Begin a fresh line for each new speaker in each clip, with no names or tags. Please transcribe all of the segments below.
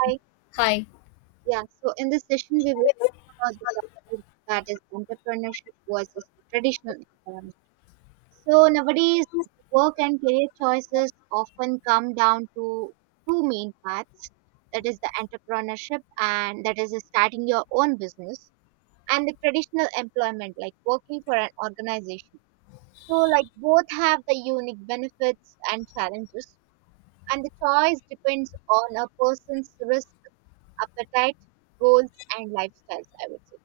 Hi.
Hi.
Yeah. So in this session, we will talk about the topic that is entrepreneurship versus traditional employment. So nowadays, work and career choices often come down to two main paths. That is the entrepreneurship, and that is starting your own business, and the traditional employment, like working for an organization. So like both have the unique benefits and challenges, and the choice depends on a person's risk appetite, goals, and lifestyles, I would say.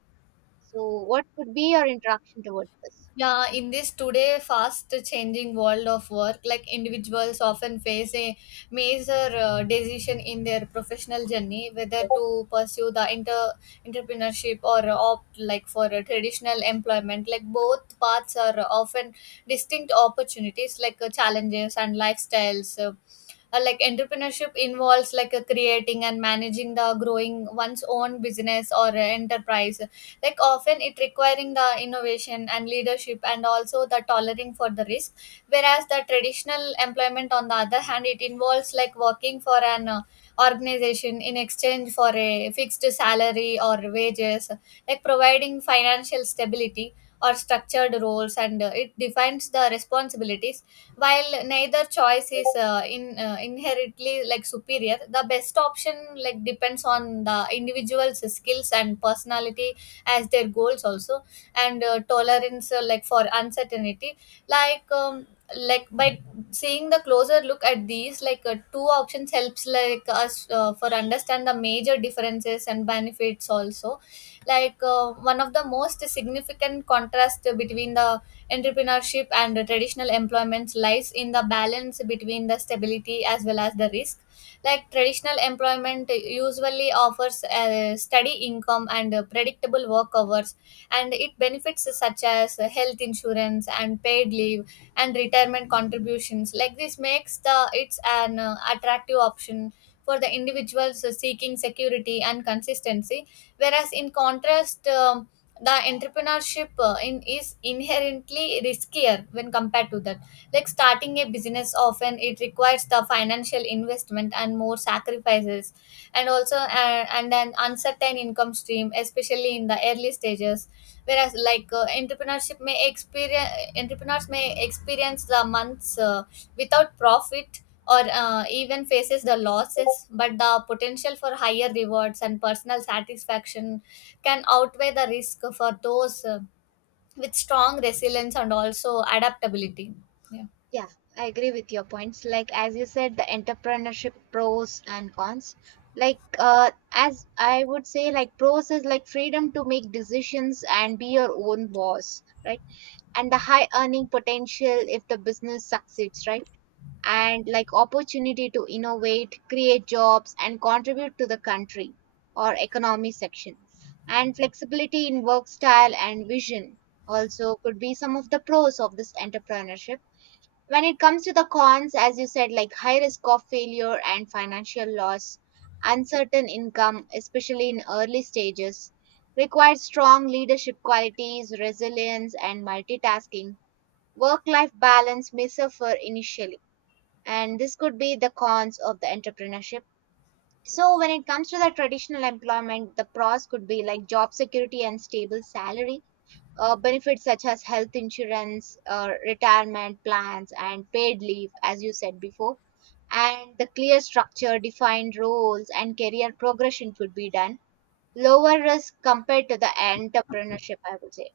So, what could be your interaction towards this?
Yeah, in this today fast changing world of work, like individuals often face a major decision in their professional journey, whether to pursue the entrepreneurship or opt like for a traditional employment. Like both paths are often distinct opportunities, like challenges and lifestyles. Like entrepreneurship involves like creating and managing the growing one's own business or enterprise, like often it requiring the innovation and leadership and also the tolerance for the risk. Whereas the traditional employment, on the other hand, it involves like working for an organization in exchange for a fixed salary or wages, like providing financial stability or structured roles, and it defines the responsibilities. While neither choice is in inherently like superior, the best option like depends on the individual's skills and personality, as their goals also, and tolerance like for uncertainty. Like um, by seeing the closer look at these, like two options helps like us for understand the major differences and benefits also. Like one of the most significant contrast between the entrepreneurship and the traditional employments lies in the balance between the stability as well as the risk. Like traditional employment usually offers a steady income and predictable work hours, and it benefits such as health insurance and paid leave and retirement contributions. Like this makes the it's an attractive option for the individuals seeking security and consistency. Whereas in contrast, the entrepreneurship in is inherently riskier when compared to that. Like starting a business often it requires the financial investment and more sacrifices, and also and an uncertain income stream, especially in the early stages. Whereas like entrepreneurs may experience the months without profit or even faces the losses, but the potential for higher rewards and personal satisfaction can outweigh the risk for those with strong resilience and also adaptability. Yeah.
Yeah, I agree with your points. Like as you said, the entrepreneurship pros and cons. Like as I would say, like pros is like freedom to make decisions and be your own boss, right? And the high earning potential if the business succeeds, right? And like opportunity to innovate, create jobs, and contribute to the country or economy section. And flexibility in work style and vision also could be some of the pros of this entrepreneurship. When it comes to the cons, as you said, like high risk of failure and financial loss, uncertain income, especially in early stages, requires strong leadership qualities, resilience, and multitasking. Work life balance may suffer initially, and this could be the cons of the entrepreneurship. So when it comes to the traditional employment, the pros could be like job security and stable salary, benefits such as health insurance, retirement plans and paid leave as you said before, and the clear structure, defined roles and career progression could be done, lower risk compared to the entrepreneurship, I would say.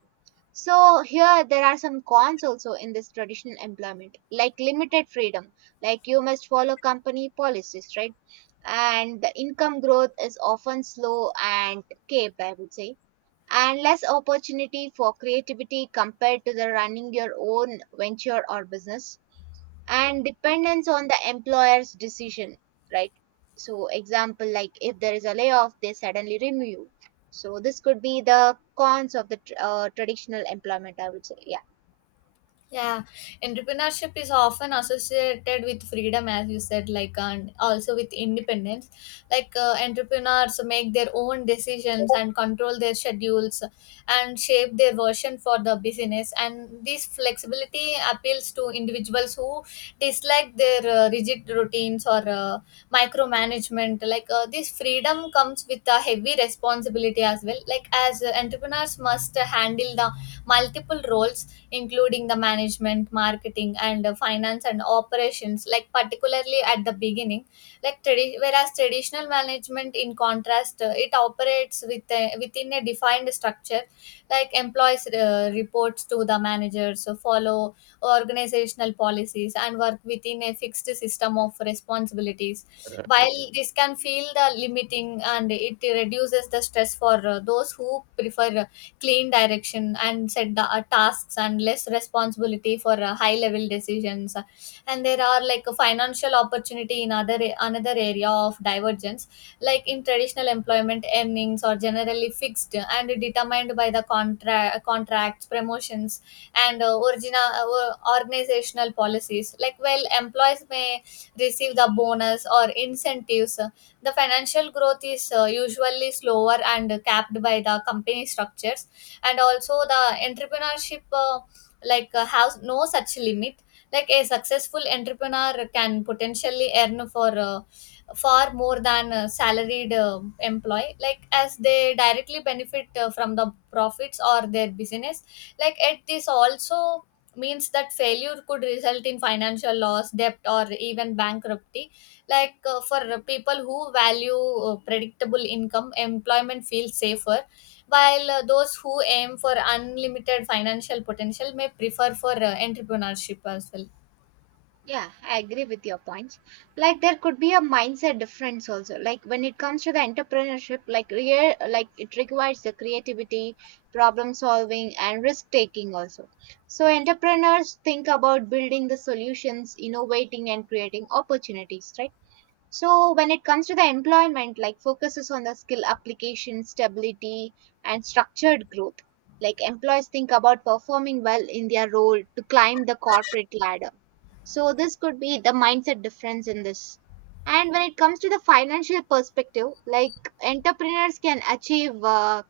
So here there are some cons also in this traditional employment, like limited freedom, like you must follow company policies, right? And the income growth is often slow and capped, I would say, and less opportunity for creativity compared to the running your own venture or business, and dependence on the employer's decision, right? So example, like if there is a layoff, they suddenly remove you. So this could be the cons of the traditional employment, I would say. Yeah.
Yeah, entrepreneurship is often associated with freedom, as you said, like, and also with independence. Like entrepreneurs make their own decisions and control their schedules and shape their version for the business. And this flexibility appeals to individuals who dislike their rigid routines or micromanagement. Like this freedom comes with a heavy responsibility as well. Like as entrepreneurs must handle the multiple roles, including the management, marketing, and finance and operations, like particularly at the beginning. Whereas traditional management, in contrast, it operates with within a defined structure. Like employees reports to the managers, so follow organizational policies, and work within a fixed system of responsibilities. While this can feel the limiting, and it reduces the stress for those who prefer clean direction and set the tasks and less responsibility for high level decisions. And there are like a financial opportunity in other another area of divergence. Like in traditional employment, earnings are generally fixed and determined by the contracts, promotions, and original organizational policies. Like well, employees may receive the bonus or incentives, the financial growth is usually slower and capped by the company structures. And also the entrepreneurship, has no such limit. Like a successful entrepreneur can potentially earn for far more than a salaried employee, like as they directly benefit from the profits or their business. Like at this also means that failure could result in financial loss, debt, or even bankruptcy. Like for people who value predictable income, employment feels safer, while those who aim for unlimited financial potential may prefer for entrepreneurship as well.
Yeah, I agree with your points. Like there could be a mindset difference also, like when it comes to the entrepreneurship, like like it requires the creativity, problem solving and risk taking also. So entrepreneurs think about building the solutions, innovating and creating opportunities, right? So when it comes to the employment, like focuses on the skill application, stability, and structured growth. Like employees think about performing well in their role to climb the corporate ladder. So this could be the mindset difference in this. And when it comes to the financial perspective, like entrepreneurs can achieve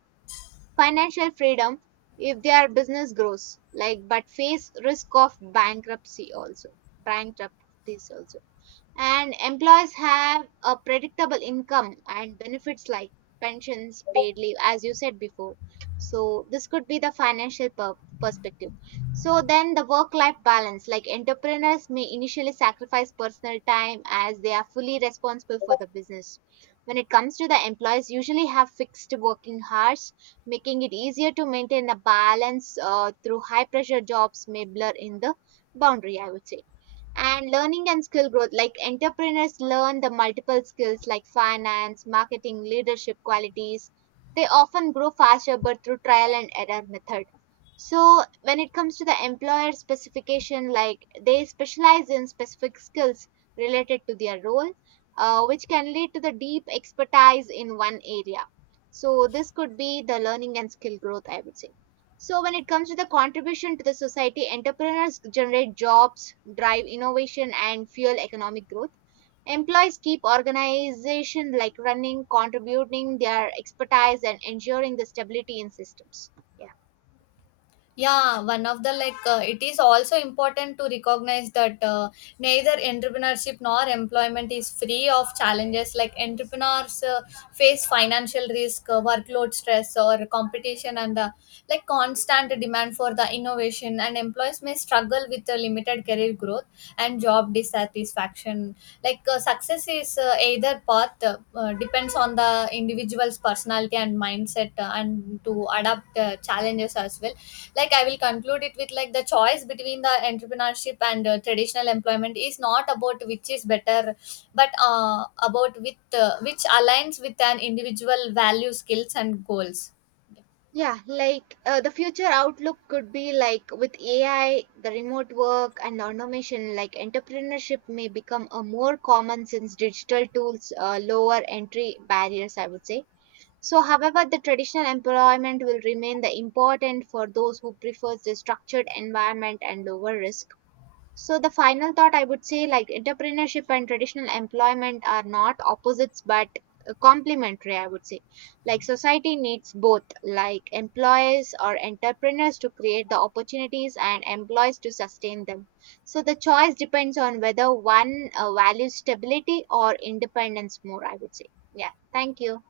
financial freedom if their business grows, like but face risk of bankruptcy also, bankruptcies also, and employees have a predictable income and benefits like pensions, paid leave, as you said before. So, this could be the financial perspective. So, then the work life balance, like entrepreneurs may initially sacrifice personal time as they are fully responsible for the business. When it comes to the employees, usually have fixed working hours, making it easier to maintain a balance, through high pressure jobs may blur in the boundary, I would say. And learning and skill growth, like entrepreneurs learn the multiple skills like finance, marketing, leadership qualities, they often grow faster but through trial and error method. So when it comes to the employer specification, like they specialize in specific skills related to their role, which can lead to the deep expertise in one area. So this could be the learning and skill growth, I would say. So when it comes to the contribution to the society, entrepreneurs generate jobs, drive innovation and fuel economic growth. Employees keep organization like running, contributing their expertise and ensuring the stability in systems. Yeah.
Yeah, one of the, like it is also important to recognize that neither entrepreneurship nor employment is free of challenges. Like entrepreneurs face financial risk, workload stress, or competition, and the like constant demand for the innovation. And employees may struggle with the limited career growth and job dissatisfaction. Like success is either path, depends on the individual's personality and mindset, and to adapt challenges as well. Like I will conclude it with, like, the choice between the entrepreneurship and traditional employment is not about which is better, but about with which aligns with an individual value, skills, and goals.
Yeah, like the future outlook could be like with AI, the remote work and automation, like entrepreneurship may become a more common since digital tools lower entry barriers, I would say. So, however, the traditional employment will remain the important for those who prefers the structured environment and lower risk. So, the final thought I would say, like entrepreneurship and traditional employment are not opposites but complementary, I would say, like society needs both, like employers or entrepreneurs to create the opportunities and employees to sustain them. So, the choice depends on whether one values stability or independence more, I would say. Yeah. Thank you.